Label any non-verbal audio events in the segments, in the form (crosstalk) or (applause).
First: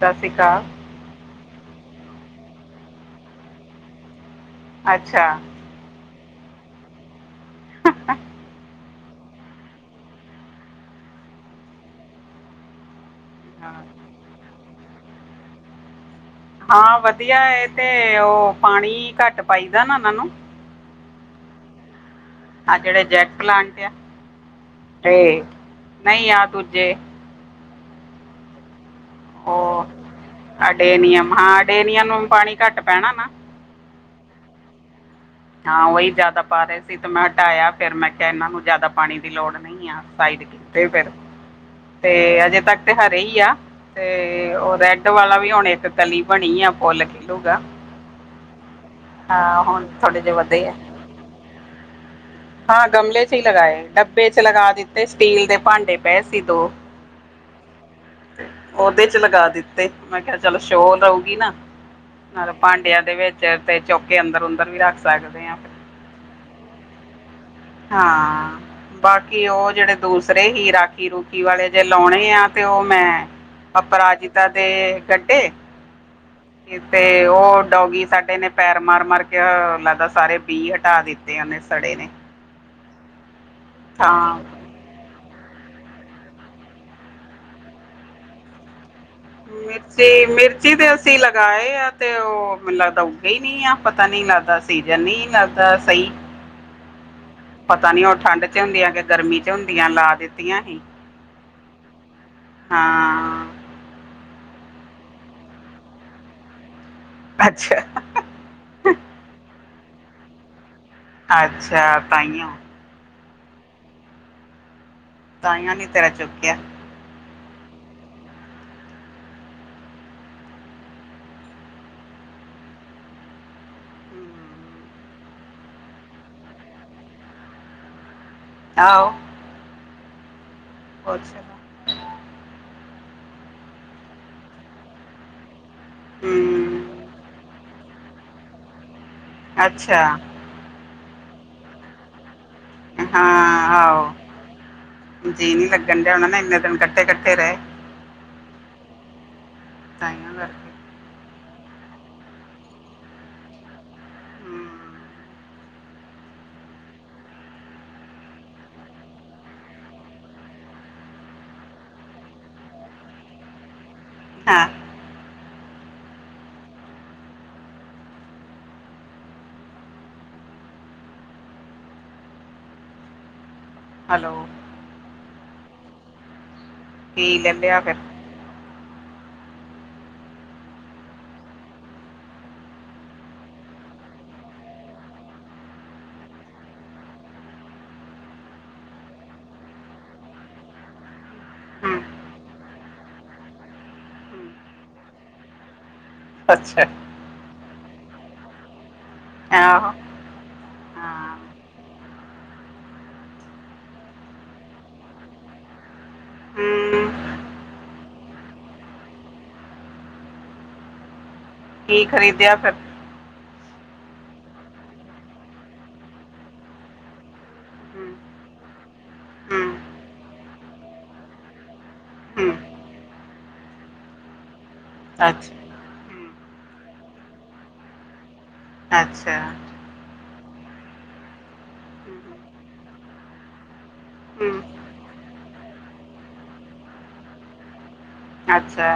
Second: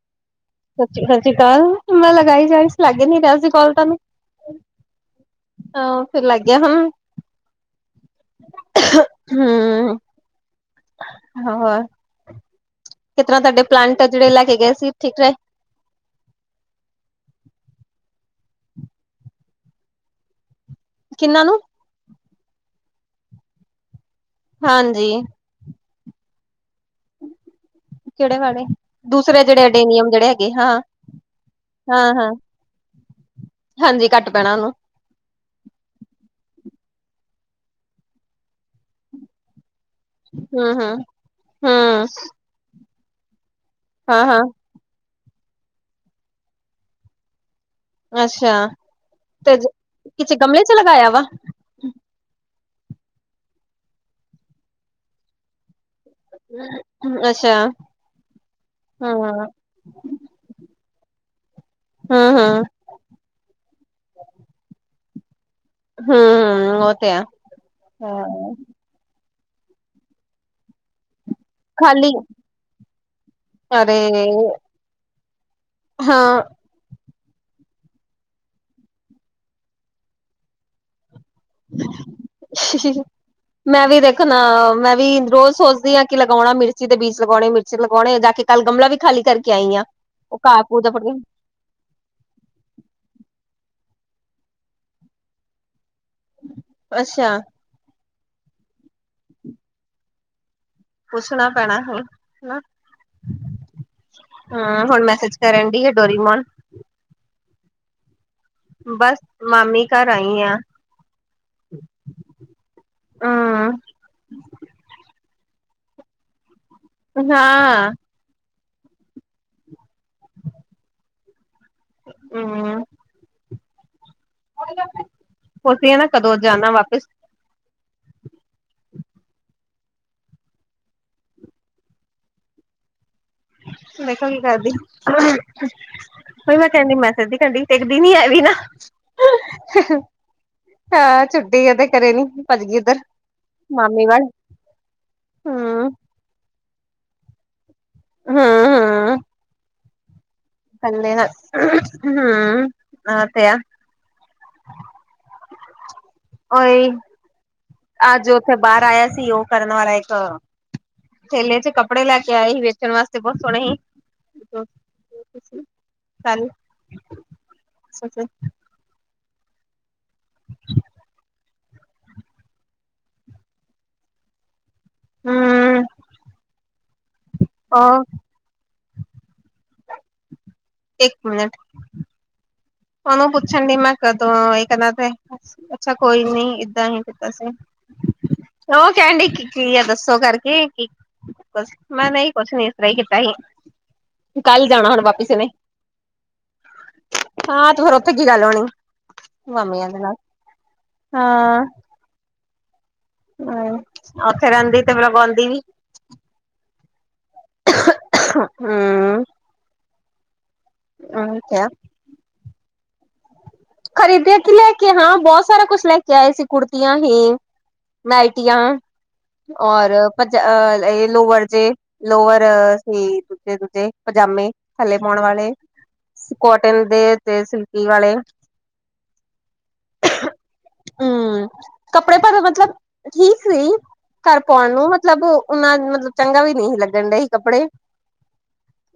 ਸਤਿ ਸ਼੍ਰੀ ਅਕਾਲ। ਸਤੀ ਸਤ ਸ਼੍ਰੀ ਅਕਾਲ। ਮੈਂ ਲਗਾਈ ਜਾਈ ਸੀ ਲਾਗੇ ਨ ਰਿਹਾ ਸੀ ਕਲ ਤੁਹਾਨੂੰ ਅੱਛਾ। ਆਹੋ। ਫਿਰ ਲੱਗ ਗਿਆ ਹੁਣ। (inaudible) ਹਮ। ਹੋਰ। ਕਿਸ ਤਰ੍ਹਾਂ ਤੁਹਾਡੇ ਹਾਂ। ਪਲਾਂਟ ਆ ਜਿਹੜੇ ਲੈ ਕੇ ਗਏ ਸੀ ਠੀਕ ਰਹੇ। ਹਾਂ ਵਧੀਆ ਏ ਤੇ ਉਹ ਪਾਣੀ ਘੱਟ ਪਾਈਦਾ ਨਾ ਇਹਨਾਂ ਨੂੰ। ਕਿੰਨਾਂ ਨੂੰ ਆਹ ਜਿਹੜੇ ਜੈਟ ਪਲਾਂਟ ਆ ਹਾਂਜੀ ਤੇ ਨਹੀਂ ਆ ਦੂਜੇ। ਕਿਹੜੇ ਵਾਲੇ। ਦੂਸਰੇ ਜਿਹੜੇ ਉਹ ਅਡੇਨੀਅਮ ਜਿਹੜੇ ਹੈਗੇ ਹਾਂ ਅਡੇਨੀਅਮ ਹਾਂ ਅਡੇਨੀਅਮ ਹਾਂ ਨੂੰ ਹਾਂ। ਪਾਣੀ ਘੱਟ ਪੈਣਾ ਨਾ ਹਾਂਜੀ ਘੱਟ ਪੈਣਾ ਉਹਨੂੰ। ਹਾਂ ਉਹੀ ਜ਼ਿਆਦਾ ਪਾ ਰਹੇ ਸੀ ਤੇ ਮੈਂ ਹਟਾਇਆ ਫਿਰ ਮੈਂ ਕਿਹਾ ਇਹਨਾਂ ਨੂੰ ਜ਼ਿਆਦਾ ਪਾਣੀ ਦੀ ਲੋੜ ਨਹੀਂ ਆ। ਹਮ ਕੀਤੇ ਹਮ ਫਿਰ ਹਮ ਤੇ ਅਜੇ ਤੱਕ ਤੇ ਹਰੇ ਹੀ ਆ ਹਾਂ ਹਾਂ ਤੇ ਉਹ ਵਾਲਾ ਵੀ ਹੁਣ ਇੱਕ ਕਲੀ ਬਣੀ ਆ ਫੁਲ ਖਿਲੂਗਾ। ਅੱਛਾ ਤੇ ਹਾਂ ਹੁਣ ਥੋੜੇ ਜਿਹਾ ਕਿ ਗਮਲੇ ਵਧੇ ਆ ਚ ਲਗਾਇਆ ਵਾ। ਹਾਂ ਗਮਲੇ ਚ ਹੀ ਲਗਾਏ ਡੱਬੇ ਚ ਲਗਾ ਦਿੱਤੇ ਸਟੀਲ ਦੇ ਭਾਂਡੇ ਪਏ ਸੀ ਦੋ, ਅੱਛਾ ਉਹਦੇ ਚ ਹਮ ਹਮ ਲਗਾ ਦਿੱਤਾ ਤੇ ਮੈਂ ਕਿਹਾ ਚਲ ਸ਼ੋਰ ਉਗੀ ਨਾ ਨਾਲੇ ਹਮ ਭਾਂਡਿਆਂ ਦੇ ਵਿੱਚ ਚੋਰ ਤੇ ਚੌਕ ਕੇ ਅੰਦਰ ੳਂਦਰ ਵੀ ਰੱਖ ਸਕਦੇ ਹਾਂ। ਹੂੰ ਹੂੰ ਓਤੇ ਹੈ। ਹਾਂ ਬਾਕੀ ਉਹ ਜਿਹੜੇ ਦੂਸਰੇ ਹੀਰਾ ਕੀ ਰੁਕੀ ਵਾਲੇ ਜੇ ਖਾਲੀ ਲਾਉਣੇ ਆ ਤੇ ਉਹ ਮੈਂ ਅਰੇ ਅਪਰਾਜਿਤਾ ਦੇ ਕੱਢੇ ਹਾਂ। ਤੇ ਉਹ ਡੋਗੀ ਸਾਡੇ ਨੇ ਪੈਰ ਮਾਰ ਮਾਰ ਕੇ ਲੱਗਦਾ ਸਾਰੇ ਬੀ ਹਟਾ ਦਿੱ ਤੇ ਨੇ ਸੜੇ ਨੇ। ਮੈਂ ਵੀ ਦੇਖਣਾ ਹਾਂ ਮੈਂ ਵੀ ਰੋਜ਼ ਸੋ ਆ ਕਿ ਲਗਾਉਣਾ ਮਿਰਚੀ ਦੇ ਬੀਜ ਲਗਾਉਣੇ ਮਿਰਚ ਲਗਾਉਣੇ ਜਾ ਕੇ ਕੱਲ ਗਮਲਾ ਵਿ ਖਾਲੀ ਕਰਕੇ ਆਈ ਆਂ ਉਹ ਘਾਹ ਘੂ ਦੇ ਫ ੳਗਾਏ ਆ ਤੇ ਉਹ ਮੈਨੂੰ ਲੱਗਦਾ ਉੱਘੇ ਹੀ ਨੀ ਆ ਪਤਾ ਨੀ ਲੱਗਦਾ ਸੀਜਨ ਨੀ ਲੱਗਦਾ ਸਹੀ। ਅੱਛਾ। ਪਤਾ ਨੀ ਉਹ ਠੰਢ ਚ ਹੁੰਦੀਆਂ ਕਿ ਗਰਮੀ ਚ ਹੁੰਦੀਆਂ ਲਾ ਦਿੱ ਹਾਂ। ਪੁੱਛਣਾ ਪੈਣਾ ਹੁਣ ਹਾ। ਹੁਣ ਮੈਸੇਜ ਕਰਨ ਦੀ ਏ ਡੋਰੀਮੋਨ ਅੱਛਾ। ਬਸ ਮਾਮੀ ਘਰ ਆਈ ਆ। ਅੱਛਾ ਤਾਈਓ। ਹਮ ਤਾਈੳ ਨੀ ਤੇਰਾ ਚੁੱਕਿਆ ਹਾਂ। (inaudible) ਹੂੰ ਤੁਸੀਂ ਨਾ ਕਦੋਂ ਜਾਣਾ ਵਾਪਸ। ਆਹੋ। ਅੱਛਾ। ਵੇਖੋ ਕੀ ਕਰਦੀ। ਉਈ ਮੈਂ ਕਹਿੰਦੀ ਮੈਂ ਹਮ ਮੈਸਜ ਟੰਗਡੀ ਟਿੱਗਦੀ ਨੀ ਹੈਗੀ ਨਾ। ਅੱਛਾ ਹਾਂ। ਛੁੱਟੀ ਉਹਦੇ ਕਰੇ ਨੀ ਭੱਜ ਗਈ ਉੱਧਰ ਹਾਂ। ਮਾਮੀ ਵੱਲ ਆਹੋ ਜੀਅ ਨੀ ਹਮ ਲੱਗਣ ਦਿਆ ਹੋਨਾ ਇੰਨੇ ਦਿਨ ਕੱਠੇ ਕੱਠੇ ਰਹੇ। ਹੂੰ - ਹੂੰ। ਤਹੀਂੳ ਕਰਕੇ। ਥੱਲੇ ਦਾ ਹੂੰ ੳਹ ਤੇ ਹੈ। ਹਮ ਓਏ। ਅਜ ਉੱਥੇ ਬਾਹਰ ਆਇਆ ਸੀ। ਉਹ ਕਰਨ ਵਾਲਾ ਇੱਕ ਢੇਲੇ ਚ ਕੱਪੜੇ ਲੈ ਕੇ ਆਏ ਸੀ ਵੇਚਣ ਵਾਸਤੇ ਬਹੁਤ ਸੋਹਣੇ ਹੀ। ਹਾਂ (inaudible) ਹੈਲੋ ਹੂੰ ਪੀ ਲੈਂਦੇ ਆ ਫੇਰ ਇੱਕ ਮਿੰਟ ਉਹਨੂੰ ਪੁੱਛ ਮੈਂ ਅੱਛਾ ਕੋਈ ਨੀ ਏਦਾਂ ਹੀ ਕੀਤਾ ਸੀ। ਉਹ ਕਹਿਣ ਦੀ ਕੀ ਆ ਦੱਸੋ ਕਰਕੇ ਕੀ। ਬਸ ਹਮ ਮੈਂ ਨਹੀਂ ਕੁਛ ਨੀ ਇਸ ਤਰ੍ਹਾਂ ਹੀ ਕੀਤਾ ਸੀ ਹਮ ਕੱਲ ਜਾਣਾ ਹੁਣ ਵਾਪਸੀ ਨੇੇ ਅੱਛਾ। ਹਾਂ। ਤੇ ਫਿਰ ਉਥੇ ਕੀ ਗੱਲ ਹੋਣੀ ਮਾਮੀਆਂ ਆਹੋ ਦੇ ਨਾਲ ਹਾਂ। ਹੂੰ ਉਥੇ ਰਹਿੰਦੀ ਤੇ ਫੇਰ ਉਗਾਉਂਦੀ ਵੀ। ਹੂੰ ਹਾਂ - ਹੂੰ (inaudible) ਕੀ ਖਰੀਦਿਆ ਫਿਰ ਖਰੀਦਿਆ, ਕਿ ਲੈ ਕੇ ਹਾਂ ਬਹੁਤ ਸਾਰਾ ਕੁਛ ਲੈ ਕੇ ਆਏ ਸੀ, ਕੁੜਤੀਆਂ ਹੀ। ਹੂੰ ਨਾਇਟੀਆਂ ਹੂੰ ਔਰ ਪ ਏ ਲੋਵਰ ਜੇ ਲੋਵਰ ਹੂੰ ਸੀ, ਦੂਜੇ ਦੂਜੇ ਪਜਾਮੇ ਥੱਲੇ ਪਾਉਣ ਵਾਲੇ, ਅੱਛਾ ਹੂੰ, ਕੋਟਨ ਦੇ ਤੇ ਸਿਲਕੀ ਵਾਲੇ। ਅੱਛਾ, ਹੂ, ਕੱਪੜੇ, ਹੂੰ, ਭਾਵੇਂ ਮਤਲਬ ਠੀਕ ਸੀ। ਘਰ ਪਾਉਣ ਹੂੰ ਨੂੰ, ਮਤਲਬ ਉਹਨਾ ਮਤਲਬ ਚੰਗਾ ਵੀ ਨਹੀਂ ਸੀ ਲੱਗਣ ਡ ਹੀ ਕੱਪੜੇ। ਅੱਛਾ,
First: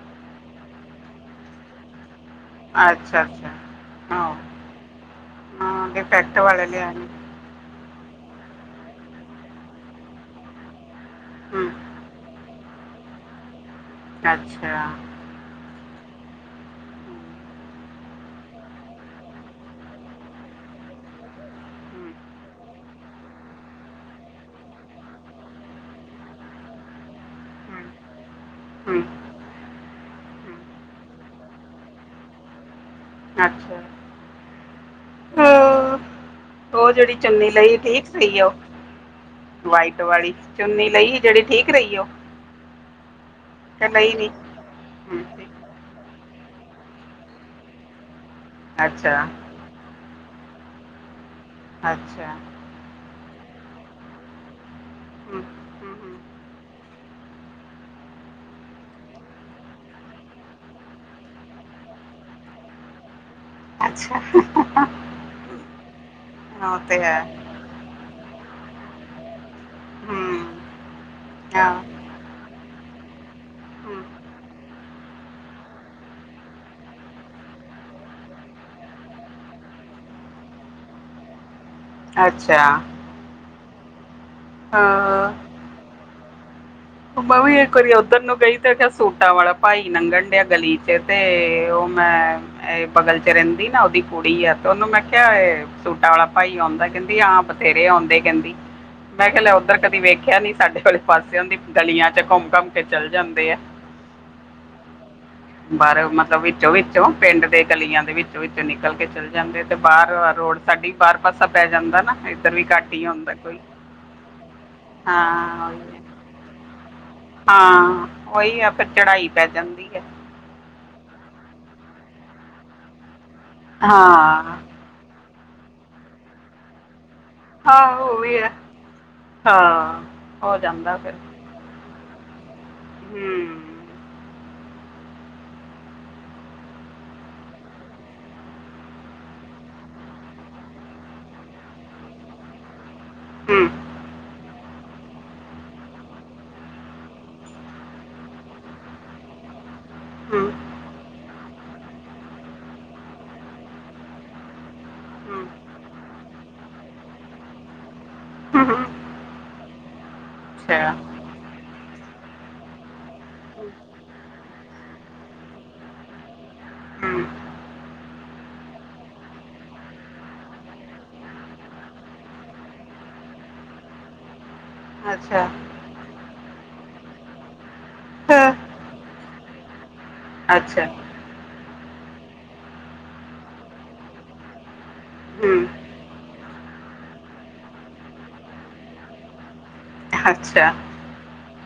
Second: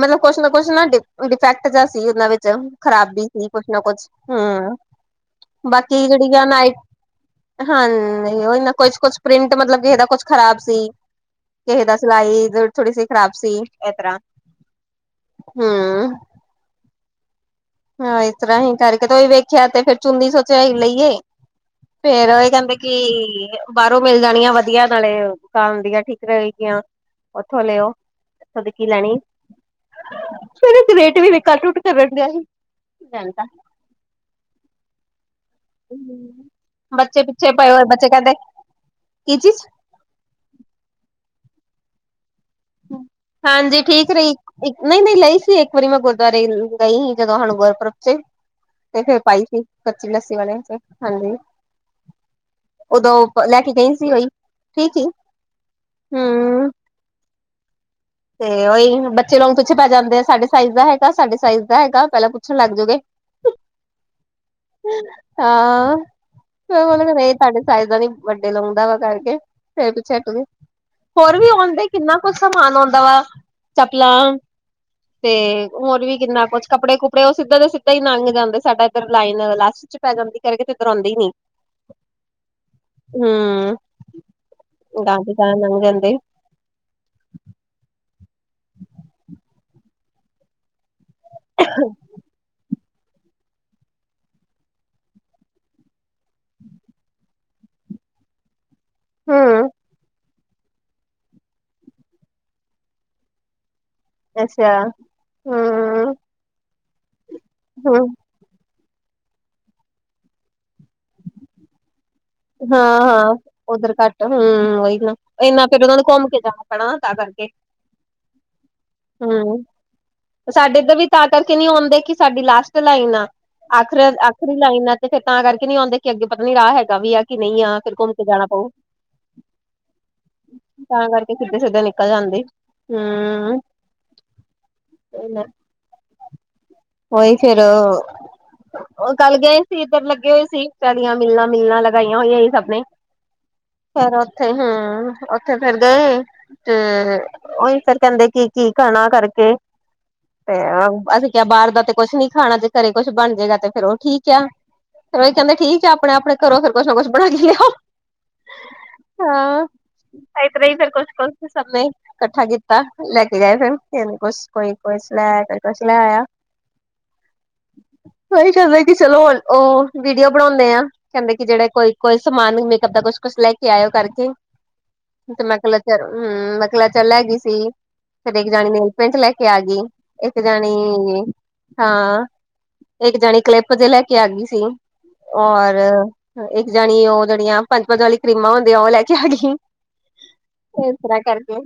ਮਤਲਬ ਕੁਛ ਨਾ ਕੁਛ ਨਾ, ਡਿਫੈਕਟ ਜੇਯਾ ਸੀ ਉਹਨਾਂ ਵਿੱਚ ਅੱਛਾ ਖ਼ਰਾਬੀ ਸੀ ਅੱਛਾ ਕੁਛ ਨਾ ਕੁਛ, ਹਾਂ ਹੂ ਹਾਂ ਬਾਕੀ ਡਿਫੈਕਟ ਜਿਹੜੀਆਂ ਵਾਲੇ ਨਾਇਟ ਲਿਆ ਨੇ ਹਾਂ, ਉਹ ਨਾ, ਕੁਛ ਕੁਛ ਪ੍ਰਿੰਟ ਮਤਲਬ ਕਿ ਇਹਦਾ ਕੁਛ ਖਰਾਬ ਸੀ ਹੂੰ ਕਿਸੇ ਦਾ ਸਿਲਾਈ ਥੋੜੀ ਸੀ ਖ਼ਰਾਬ ਸੀ, ਇਸ ਤਰ੍ਹਾਂ, ਅੱਛਾ ਹੂੰ। ਹਾਂ ਇਸ ਤਰ੍ਹਾਂ ਹੀ ਕਰਕੇ ਤੇ ਈ ਵੇਖਿਆ, ਤੇ ਫਿਰ ਚੁੰਨੀ ਸੋਚਾਈ ਲਈਏ। ਫੇਰ ਇਹ ਕਹਿੰਦੇ, ਕਿ ਬਾਹਰੋਂ ਮਿਲ ਜਾਣੀਆਂ ਵਧੀਆ ਨਾਲੇ ਦੁਕਾਨ ਦੀਆਂ ਠੀਕ ਰਹੇ ਗੀਆਂ। ਔ ਥੋਂ ਲਓ, ਇਥੋਂ ਦੀ ਕੀ ਹੂੰ, ਹੂੰ, ਲੈਣੀ। ਹੂੰ, ਹੂੰ, ਫੇਰ ਰੇਟ ਵੀ ਘਟ ਘੁੱਟ ਕਰਨ ਡਿਆ ਸੀ। ਤੇ ਤਾਂ ਅੱਛਾ ਹਾਂ, ਹੂੰ, (unintelligible) ਉਹ ਜਿਹੜੀ ਚੁੰਨੀ ਲਈ, ਠੀਕ ਸੀਗੀ, ਉਹ ਕੀ ਚੀਜ਼ ਵਾਈਟ ਵਾਲੀ। ਚੁੰਨੀ ਲਈ ਏ ਜਿਹੜੀ, ਠੀਕ ਰਹੀ ਉਹ ਹਾਂਜੀ, ਕਿ ਠੀਕ ਲਈ ਨਹੀਂ ਰਹੀ, ਨਹੀਂ ਨਹੀਂ ਲਈ ਹੂੰ, ਸੀ ਇੱਕ। ਖੁਦ ਹੀ ਮੈਂ ਗੁਰਦੁਆਰੇ ਗਈ ਸੀ, ਜਦੋਂ ਸਾਨੂੰ ਗੁਰਪੁਰਬ ਸੀ, ਤੇ ਫਿਰ ਅੱਛਾ ਪਾਈ ਸੀ। ਕੱਚੀ ਲੱਸੀ ਵਾਲੇ, ਹਾਂਜੀ। ਅੱਛਾ, ਉਦੋਂ ਔ ਲੈ ਕੇ ਗਈ ਸੀ ਉਈ, ਠੀਕ ਸੀ, ਹਮ, ਹਮ, ਹਮ। ਹੂੰ। ਤੇ ਉਹੀ ਬੱਚੇ ਲੋਕ ਪਿੱਛੇ ਪੈ ਜਾਂਦੇ ਆ, ਸਾਡੇ ਸਾਈਜ਼ ਦਾ ਹੈਗਾ, ਸਾਡੇ ਸਾਈਜ਼ ਦਾ ਹੈਗਾ, ਪਹਿਲਾਂ ਪੁੱਛਣ ਲੱਗ ਜੂਗੇ। ਅੱਛਾ ਹਾਂ, ਹਾਂ ਉਹ ਤੇ ਹੈ (unintelligible) ਸਾਡੇ ਸਾਈਜ਼ ਦਾ ਨੀ, ਵੱਡੇ ਲਾਉਂਦਾ ਵਾ ਕਰਕੇ ਫਿਰ ਪਿੱਛੇ ਹਮ ਹਟੂ। ਹੋਰ ਵੀ ਹਾਂ ਆਉਂਦੇ, ਕਿੰਨਾ ਕੁਝ ਸਮਾਨ ਆਉਂਦਾ ਵਾ, ਹਮ, ਚੱਪਲਾਂ। ਤੇ ਹੋਰ ਵੀ ਕਿੰਨਾ ਕੁਛ, ਕੱਪੜੇ ਕੁਪੜੇ, ਉਹ ਸਿੱਧਾ ਤੇ ਸਿੱਧਾ ਹੀ ਲੰਘ ਜਾਂਦੇ, ਸਾਡਾ ਇੱਧਰ ਲਾਈਨ ਲ ਪੈ ਜਾਂਦੀ ਕਰਕੇ ਤੇ ਉੱਧਰ ਆਉਂਦੇ ਹੀ ਨਹੀਂ। ਅੱਛਾ ਹੂ, ਹਾਂ ਗਲੀ ਗਾਂਹ ਲੰਘਣ ਦੇ। ਮ ਵੀ ਇੱਕ ਵਾਰੀ ਉਧਰ ਨੂੰ ਗਈ, ਤੇ ਦੇਖਿਆ ਸੂਟਾਂ ਵਾਲਾ ਭਾਈ ਨੰਘਣ ਡਿਆ ਗਲੀ ਚ ਤੇ ਤੇ ਉਹ ਮੈਂ ਇਹ ਬਗਲ ਚ ਰਹਿੰਦੀ ਨਾ ਉਹਦੀ ਕੁੜੀ ਆ, ਤੇ ਉਹਨੂੰ ਮੈਂ ਕਿਹਾ ਇਹ ਸੂਟਾਂ ਵਾਲਾ ਭਾਈ ਆਉਂਦਾ, ਕਹਿੰਦੀ ਆਹ ਬਥੇਰੇ ਆਉਂਦੇ, ਕਹਿੰਦੀ। ਮੈਂ ਕਿਹਾ ਲੇ ਹੂੰ ਉਦਾਂ ਕਦੀ ਵੇਖਿਆ ਨੀ ਸਾਡੇ ਕੋਲੇ ਪਾਸੇ ਔਦੀ, ਗਲੀਆਂ ਚ ਘੁੰਮ -ਘਮ ਕੇ ਚਲ ਜਾਂਦੇ ਆ। ਅੱਛਾ! ਬਾਹਰ, ਹੂੰ ਮਤਲਬ ਵਿੱਚੋਂ ਵਿੱਚੋਂ ਪਿੰਡ ਦੇ ਹੂੰ ਗਲੀਆਂ ਦੇ ਵਿੱਚ। ਵਿੱਚ ਨਿਕਲ ਕੇ ਚੱਲੇ ਜਾਂਦੇ, ਤੇ ਬਾਹਰ ਰੋਡ ਸਾਡੀ ਬਾਹਰ ਪਾਸਾ ਪੈ ਜਾਂਦਾ ਨਾ ਫਿਰ। ਹਾਂ ਹਾਂ ਉੱਧਰ ਘੱਟ ਆ, ਹੂ ਉਹੀ ਨਾ, ਇਨਾ ਹਾਂ ਫੇਰ ਉਹੀ ਉਹਨਾਂ ਹੈ। ਨੂੰ ਘੁੰਮ ਕੇ ਜਾਣਾ ਪੈਣਾ ਨਾ, ਤਾਂ ਕਰਕੇ। ਹਾਂ ਉਹੀ ਆ, ਫਿਰ ਚੜਾਈ ਪੈ ਹੂੰ ਜਾਂਦੀ ਏ। ਸਾਡੇ ਇੱਧਰ ਵੀ ਤਾਂ ਕਰਕੇ ਨਹੀਂ ਆਉਂਦੇ, ਕਿ ਸਾਡੀ ਲਾਸਟ ਲਾਈਨ ਆ, ਆਖਰੀ ਹਾਂ ਆਖਰੀ ਲਾਈਨ ਆ। ਤੇ ਫੇਰ ਤਾਂ ਕਰਕੇ ਨੀ ਆਉਂਦੇ, ਕਿ ਅੱਗੇ ਪਤਾ ਨੀ ਰਾਹ ਹੈਗਾ ਵੀ ਆ ਕਿ ਨਹੀਂ ਆ, ਹਾਂ ਫਿਰ ਘੁੰਮ ਉਹ ਕੇ ਵੀ ਜਾਣਾ ਹੈ ਪਊ। ਹਾਂ ਹੋ ਜਾਂਦਾ ਤਾਂ ਫਿਰ ਕਰਕੇ ਸਿੱਧੇ- ਸਿੱਧੇ ਨਿਕਲ ਜਾਂਦੇ, ਹੂੰ ਹੂ। ਇਹਨਾ ਉਹੀ ਫੇਰ! ਉਹ ਕੱਲ ਗਏ ਹੀ ਸੀ, ਇੱਧਰ ਲੱਗੇ ਹੋਏ ਸੀ, ਚੜੀਆਂ ਮਿਲਾਂ ਮਿਲਾਂ ਲਗਾਈਆਂ ਹੋਈਆਂ ਸੀ ਸਭਣੇ। ਹੂ ਫੇਰ ਉੱਥੇ, ਹਮ ਉੱਥੇ ਫੇਰ ਗਏ। ਤੇ ਉਹੀ ਫੇਰ ਕਹਿੰਦੇ ਕੀ -ਕੀ ਖਾਣਾ ਕਰਕੇ। ਹੂੰ ਹੂੰ, ਤੇ ਅਸੀਂ ਕਿਹਾ ਬਾਹਰ ਦਾ ਤੇ ਕੁਛ ਨੀ ਖਾਣਾ ਜੇ ਘਰੇ ਕੁਛ ਬਣ ਜਾਏਗਾ ਤੇ ਫੇਰ ਉਹ ਠੀਕ ਆ। ਫਿਰ ੳਹੀ ਹੂੰ, ਕਹਿੰਦੇ ਠੀਕ ਏ ਆਪਣੇ -ਆਪਣੇ ਘਰੋਂ ਫੇਰ ਕੁਛ ਨਾ ਕੁਛ ਬਣਾ ਕੇ ਲਿਆਓ। ਹੂੰ। ਹਾਂ ਇਸ ਤਰਾਂ ਕੁਛ ਨਾ ਅੱਛਾ ਕੁਛ ਕੁ ਸਭ ਨੇ ਇਕੱਠਾ ਕੀਤਾ ਲੈ ਕੇ ਗਏ ਫੇਰ ਕੁਛ ਕੋਈ ਕੁਛ ਲੈ ਆਇਆ ਕੋਈ ਕੁਛ ਲੈ ਆਇਆ? ਹੂੰ ਉਹੀ ਕਰਦਾ ਕਿ ਚਲੋ ਉਹ ਵੀਡੀਓ ਬਣਾਉਂਦੇ ਆ। ਕਹਿੰਦੇ ਕਿ ਜਿਹੜਾ ਕੋਈ- ਕੋਈ ਸਮਾਨ ਮੇਕਅਪ ਦਾ ਕੁਛ- ਕੁਛ ਲੈ ਕੇ ਆਇਓ ਕਰਕੇ, ਅੱਛਾ ਤੇ ਮੈਂ ਕਹਿਲ ਚ ਹਮ ਮੈਂ ਕਲਚਰ ਲੈ ਗਈ ਸੀ ਫਿਰ ਇੱਕ ਹਾਂ, ਜਾਣੀ ਨੇਲਪੈਂਟ ਲੈ ਕੇ ਆ ਗਈ। ਇੱਕ ਜਾਣੀ, ਅੱਛਾ ਹਾਂ ਇੱਕ ਜਾਣੀ ਕਲਿੱਪ ਦੇ ਲੈ ਕੇ ਆ ਗਈ ਸੀ। ਹੂੰ ਔਰ, ਇੱਕ ਜਾਣੀ ਉਹ ਜਿਹੜੀਆਂ ਪੰਜ -ਪੰਜ ਵਾਲੀਆਂ ਕਰੀਮਾਂ ਹੁੰਦੀਆਂ ਉਹ ਲੈ ਕੇ ਆ ਗਈ। ਅੱਛਾ ਇਸ ਤਰਾਂ ਕਰਕੇ,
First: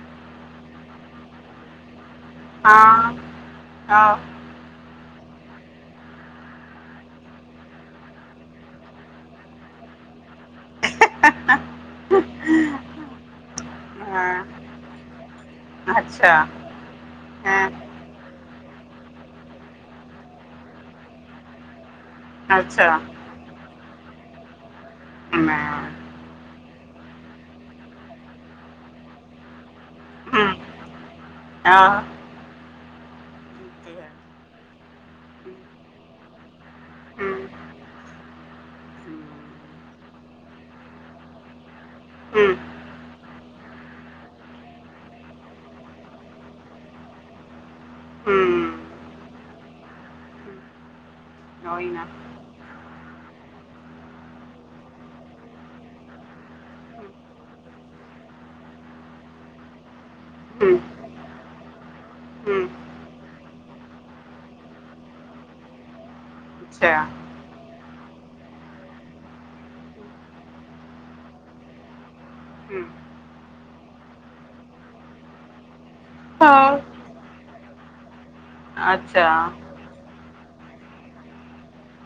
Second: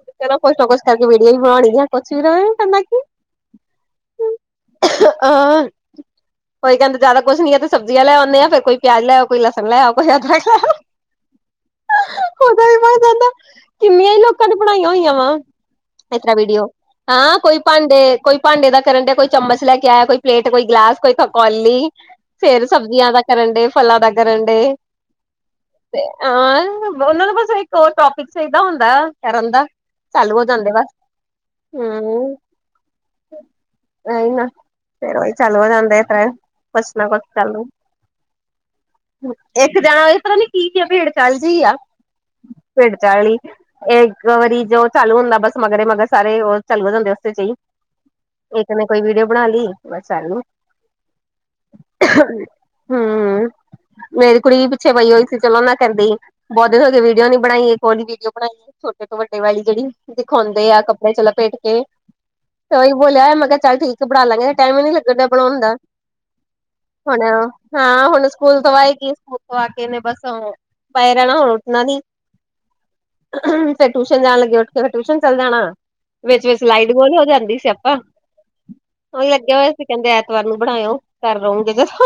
ਚਲੋ ਵੀਡੀੳ ਬਣਾਉਣੀ ਜਾਂ ਕੁਛ ਵੀ ਰਹੇ। ਕਹਿੰਦਾ ਕਿ ਹਾਂ ਆਹ‌ ਆਹ ਕੋਈ ਕਹਿੰਦੇ ਆ ਜ਼ਿਆਦਾ ਕੁੱਛ ਨੀਂ ਤੇ ਸਬਜ਼ੀਆਂ ਲੈ ਆਉਨੇ ਆ ਫੇਰ ਕੋਈ ਪਿਆਜ ਲੈ ਆੳ, ਕੋਈ ਲਸਣ ਲਿਆਓ, ਕੋਈ ਅਦਰਕ ਲੈ ਉਹਦਾ ਵੀ ਮਦਾ ਕਿੰਨੀਆਂ ਹੀ ਹਾਂ, ਲੋਕਾਂ ਦੀ ਬਣਾਈਆਂ ਹੋਈਆਂ ਵਾ। ਇਸ ਤਰਾ ਅੱਛਾ ਵੀਡੀਓ, ਆਹ ਕੋਈ ਹਾਂ ਭਾਂਡੇ ਕੋਈ ਭਾਂਡੇ ਦਾ ਕਰਨ ਦਿਆ ਕੋਈ ਚਮਚ ਲੈ ਕੇ ਆਇਆ ਕੋਈ ਪਲੇਟ ਕੋਈ ਗਲਾਸ ਕੋਈ ਕੌਲੀ, ਫੇਰ ਅੱਛਾ ਸਬਜ਼ੀਆਂ ਦਾ ਕਰਨ ਦੇ ਫਲਾਂ ਦਾ ਕਰਨ ਦੇ। ਹਾਂ ਉਹਨਾਂ ਨੂੰ ਬਸ ਇੱਕ ਹੋ ਟੋਪਿਕ ਚਾਹੀਦਾ ਹੁੰਦਾ ਕਰਨ ਦਾ ਚਾਲੂ ਹੋ ਜਾਂਦੇ ਬਸ ਹਮ, ਨਹੀਂ ਨਾ, ਫੇਰ ਉਹੀ ਚੱਲ ਹੋ ਜਾਂਦੇ ਤਾਂ ਕੁਛ ਨਾ ਕੁਛ ਚਾਲੂ। ਇੱਕ ਜਾਣਾ ਪਤਾ ਨੀ ਕੀ- ਕੀ ਭੇੜ ਚੱਲ ਜਿਹੀ ਆ। ਭੇੜ ਚਾਲ ਈ ਇੱਕ ਵਾਰੀ ਜੋ ਚਾਲੂ ਹੁੰਦਾ ਬਸ ਮਗਰੇ- ਮਗਰ ਸਾਰੇ ਉਹ ਚੱਲੂ ਜਾਂਦੇ ਉਸਦੇ ਚ ਹੀ। ਇੱਕ ਨੇ ਕੋਈ ਵੀਡੀਓ ਬਣਾ ਲਈ ਬਸ ਸਾਨੂੰ ਹੋਈ ਨਾ ਹਮ, ਮੇਰੀ ਕੁੜੀ ਵੀ ਪਿੱਛੇ ਬਈ ਹੋਈ ਸੀ ਚਲੋ ਨਾ ਕਰਦੀ। ਬਹੁਤ ਦਿਨ ਹੋ ਗਏ ਵੀਡੀਓ ਨੀ ਬਣਾਈ ਇੱਕ ਹਲੀ ਵੀਡੀਓ ਬਣਾਈ। ਛੋਟੇ ਤੋਂ ਵੱਡੇ ਵਾਲੀ ਜਿਹੜੀ, ਦਿਖਾਉਂਦੇ ਆ ਕੱਪੜੇ ਚ ਲਾਪੇਟ ਕੇ। ਉਹੀ ਬੋਲਿਆ ਮੈਂ ਕਿਹਾ ਚੱਲ ਠੀਕ ਬਣਾ ਲਾਂਗੇ ਟਾਈਮ ਹੀ ਨੀ ਲੱਗਣ ਦਿਆਂ ਬਣਾਉਣ ਦਾ। ਅੱਛਾ ਹੁਣ, ਹਾਂ ਹੁਣ ਸਕੂਲ ਤੋਂ ਆਏਗੀ। ਸਕੂਲ ਤੋਂ ਆ ਕੇ ਨੇ ਬਸ, ਪਏ ਰਹਿਣਾ ਹੁਣ ਉੱਠਣਾ ਨਹੀਂ। ਫਿਰ ਟਿਊਸ਼ਨ ਜਾਣ ਲਗੇ ਉੱਠ ਕੇ ਫਿਰ ਟਿਊਸ਼ਨ ਚੱਲ ਜਾਣਾ, ਵਿੱਚ -ਵਿਚ ਹਾਂ ਲਾਈਟ ਗੋਲ ਹੋ ਜਾਂਦੀ ਸੀ। ਸਿਆਪਾ ਉਹੀ ਅੱਛਾ ਲੱਗਿਆ ਹੋਇਆ ਅਸੀ ਕਹਿੰਦੇ ਐਤਵਾਰ ਨੂੰ ਬਣਾਇਓ ਘਰ ਰਹੋਗੇ ਜਦੋ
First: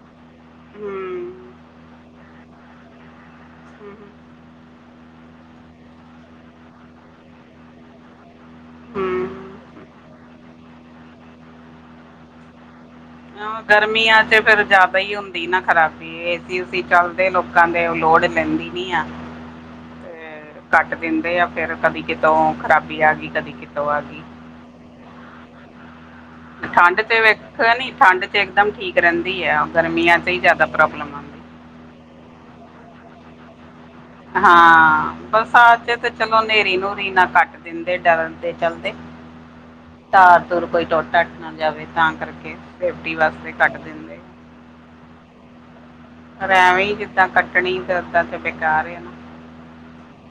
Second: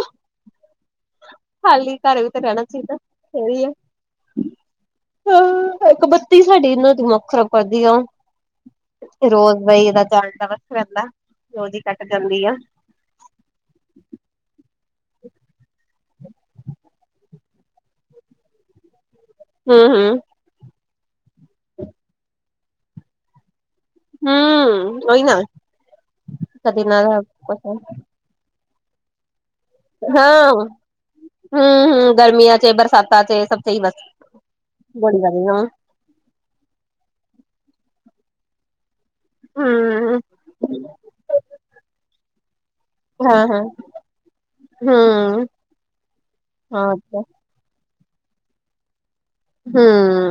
ਖਾਲੀ ਘਰੇ ਵੀ ਤਾਂ ਰਹਿਣਾ ਚਾਹੀਦਾ ਸਹੀ ਆ। ਹਾਂ, ਇੱਕ ਬੱਤੀ ਸਾਡੀ ਇਹਨਾਂ ਦਿਮਾਗ ਖਰਾਬ ਕਰਦੀ ਆ। ਰੋਜ਼ ਦਾ ਇਹਦਾ ਜਾਣ ਦਾ ਵਸ ਰਹਿੰਦਾ ਰੋਜ਼ ਹੀ ਕੱਟ ਜਾਂਦੀ ਆ। ਗਰਮੀਆਂ ਚ ਫੇਰ ਜ਼ਿਆਦਾ ਹੀ ਹੁੰਦੀ ਨਾ ਖਰਾਬ। ਏਸੀ ਏਸੀ ਚਲਦੇ ਲੋਕਾਂ ਦੇ ਉਹ ਲੋੜ ਲੈਂਦੀ ਨੀ ਆ। ਹੂੰ ਹੂੰ, ਤੇ ਕੱਟ ਦਿੰਦੇ ਆ ਫਿਰ ਕਦੀ ਕਿਤੋਂ ਖ਼ਰਾਬੀ ਆ ਗਈ, ਕਦੀ ਕਿਤੋਂ ਆ ਗਈ। ਹੂੰ, ਉਹੀ ਨਾ ਕਦੇ ਠੰਡ ਨਾ ਤੇ ਹਾਂ ਵੇਖ ਨੀ ਠੰਡ ਤੇ ਇਕ ਦਮ ਠੀਕ ਰਹਿੰਦੀ ਹੈ। ਗਰਮੀਆਂ ਚ ਹੀ ਹਾਂ ਹੂੰ ਜ਼ਿਆਦਾ ਪ੍ਰੋਬਲਮ ਆਉਂਦੀ ਹੂੰ, ਗਰਮੀਆਂ ਚ ਬਰਸਾਤਾਂ ਚ ਸਭ ਸਹੀ ਬਸ। ਹਾਂ ਗੋਲੀ ਗਾਲੀ ਹਾਂ। ਬਰਸਾਤ ਚ ਤੇ ਚਲੋ ਹਨੇਰੀ ਨੂਰੀ ਨਾ ਕੱਟ ਦਿੰਦੇ ਡਰਨ ਦੇ ਚਲਦੇ। ਹੂੰ ਧਾਰ ਤੁਰ ਕੋਈ ਟੁੱਟੱਟ ਨਾ ਜਾਵੇ ਤਾਂ ਕਰਕੇ। ਸੇਫਟੀ ਹਾਂ ਵਾਸਤੇ ਹਾਂ ਕੱਟ ਦਿੰਦੇ ਹਾਂ, ਹੂੰ ਹਾਂ ਰਹਿਵੇਂ ਜਿੱਦਾਂ ਕੱਟਣੀ ਤੇ ਦਾਂ ਤੇ ਬੇਕਾਰ ਨਾ। ਹੂੰ।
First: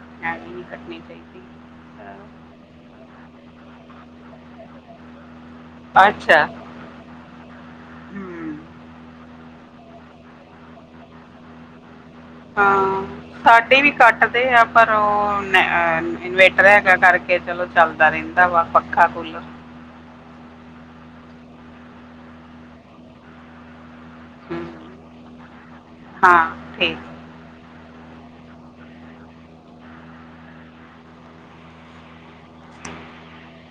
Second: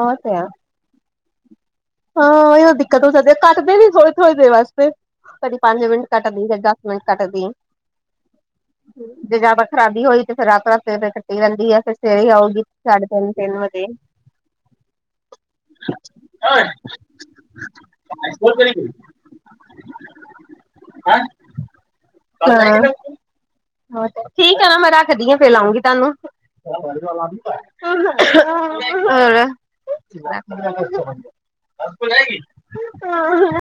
ਉਹ ਤੇ ਹੈ। ਅਭੀ ਹੈਗੀ। ਹਾਂ। ਇਹ ਤਾਂ ਦਿੱਕਤ ਹੋ ਸਕਦੀ ਆ ਕੱਟਦੇ ਨੀ ਥੋੜੇ- ਥੋੜੇ ਦੇਰ ਵਾਸਤੇ। ਕਦੀ ਪੰਜ ਮਿੰਟ ਕੱਟ ਨੀ ਅੱਛਾ ਹੈਗਾ। ਟ ਕਟਦੀ ਹਮ, ਜੇ ਜ ਆਪਾਂ ਖਰਾਬੀ ਹੋਈ ਤੇ ਫਿਰ ਰਾਤ- ਰਾਤ ਕੱਟੀ ਰਹਿੰਦੀ ਆ ਫਿਰ। ਸਵੇਰੇ ਆਊਗੀ ਹਾਂ। ਸਾਢੇ ਤਿੰਨ ਤਿੰਨ ਸਾਡੇ ਵਜੇ ਵੀ ਕੱਟਦੇ ਆ, ਪਰ ਉਹ ਹਾਂ ਇਨਵੇਟਰ ਹੈਗਾ ਕਰਕੇ ਚਲੋ ਚੱਲਦਾ ਰਹਿੰਦਾ ਵਾ ਪੱਖਾ, ਕੁੱਲ। (unintelligible) ਠੀਕ ਹੈ ਨਾ ਮੈਂ ਰੱਖਦੀ ਹਾਂ ਫੇਰ ਲਉਂਗੀ ਤੁਹਾਨੂੰ। ਹਮ ਸੋ ਜਾਏਗੀ।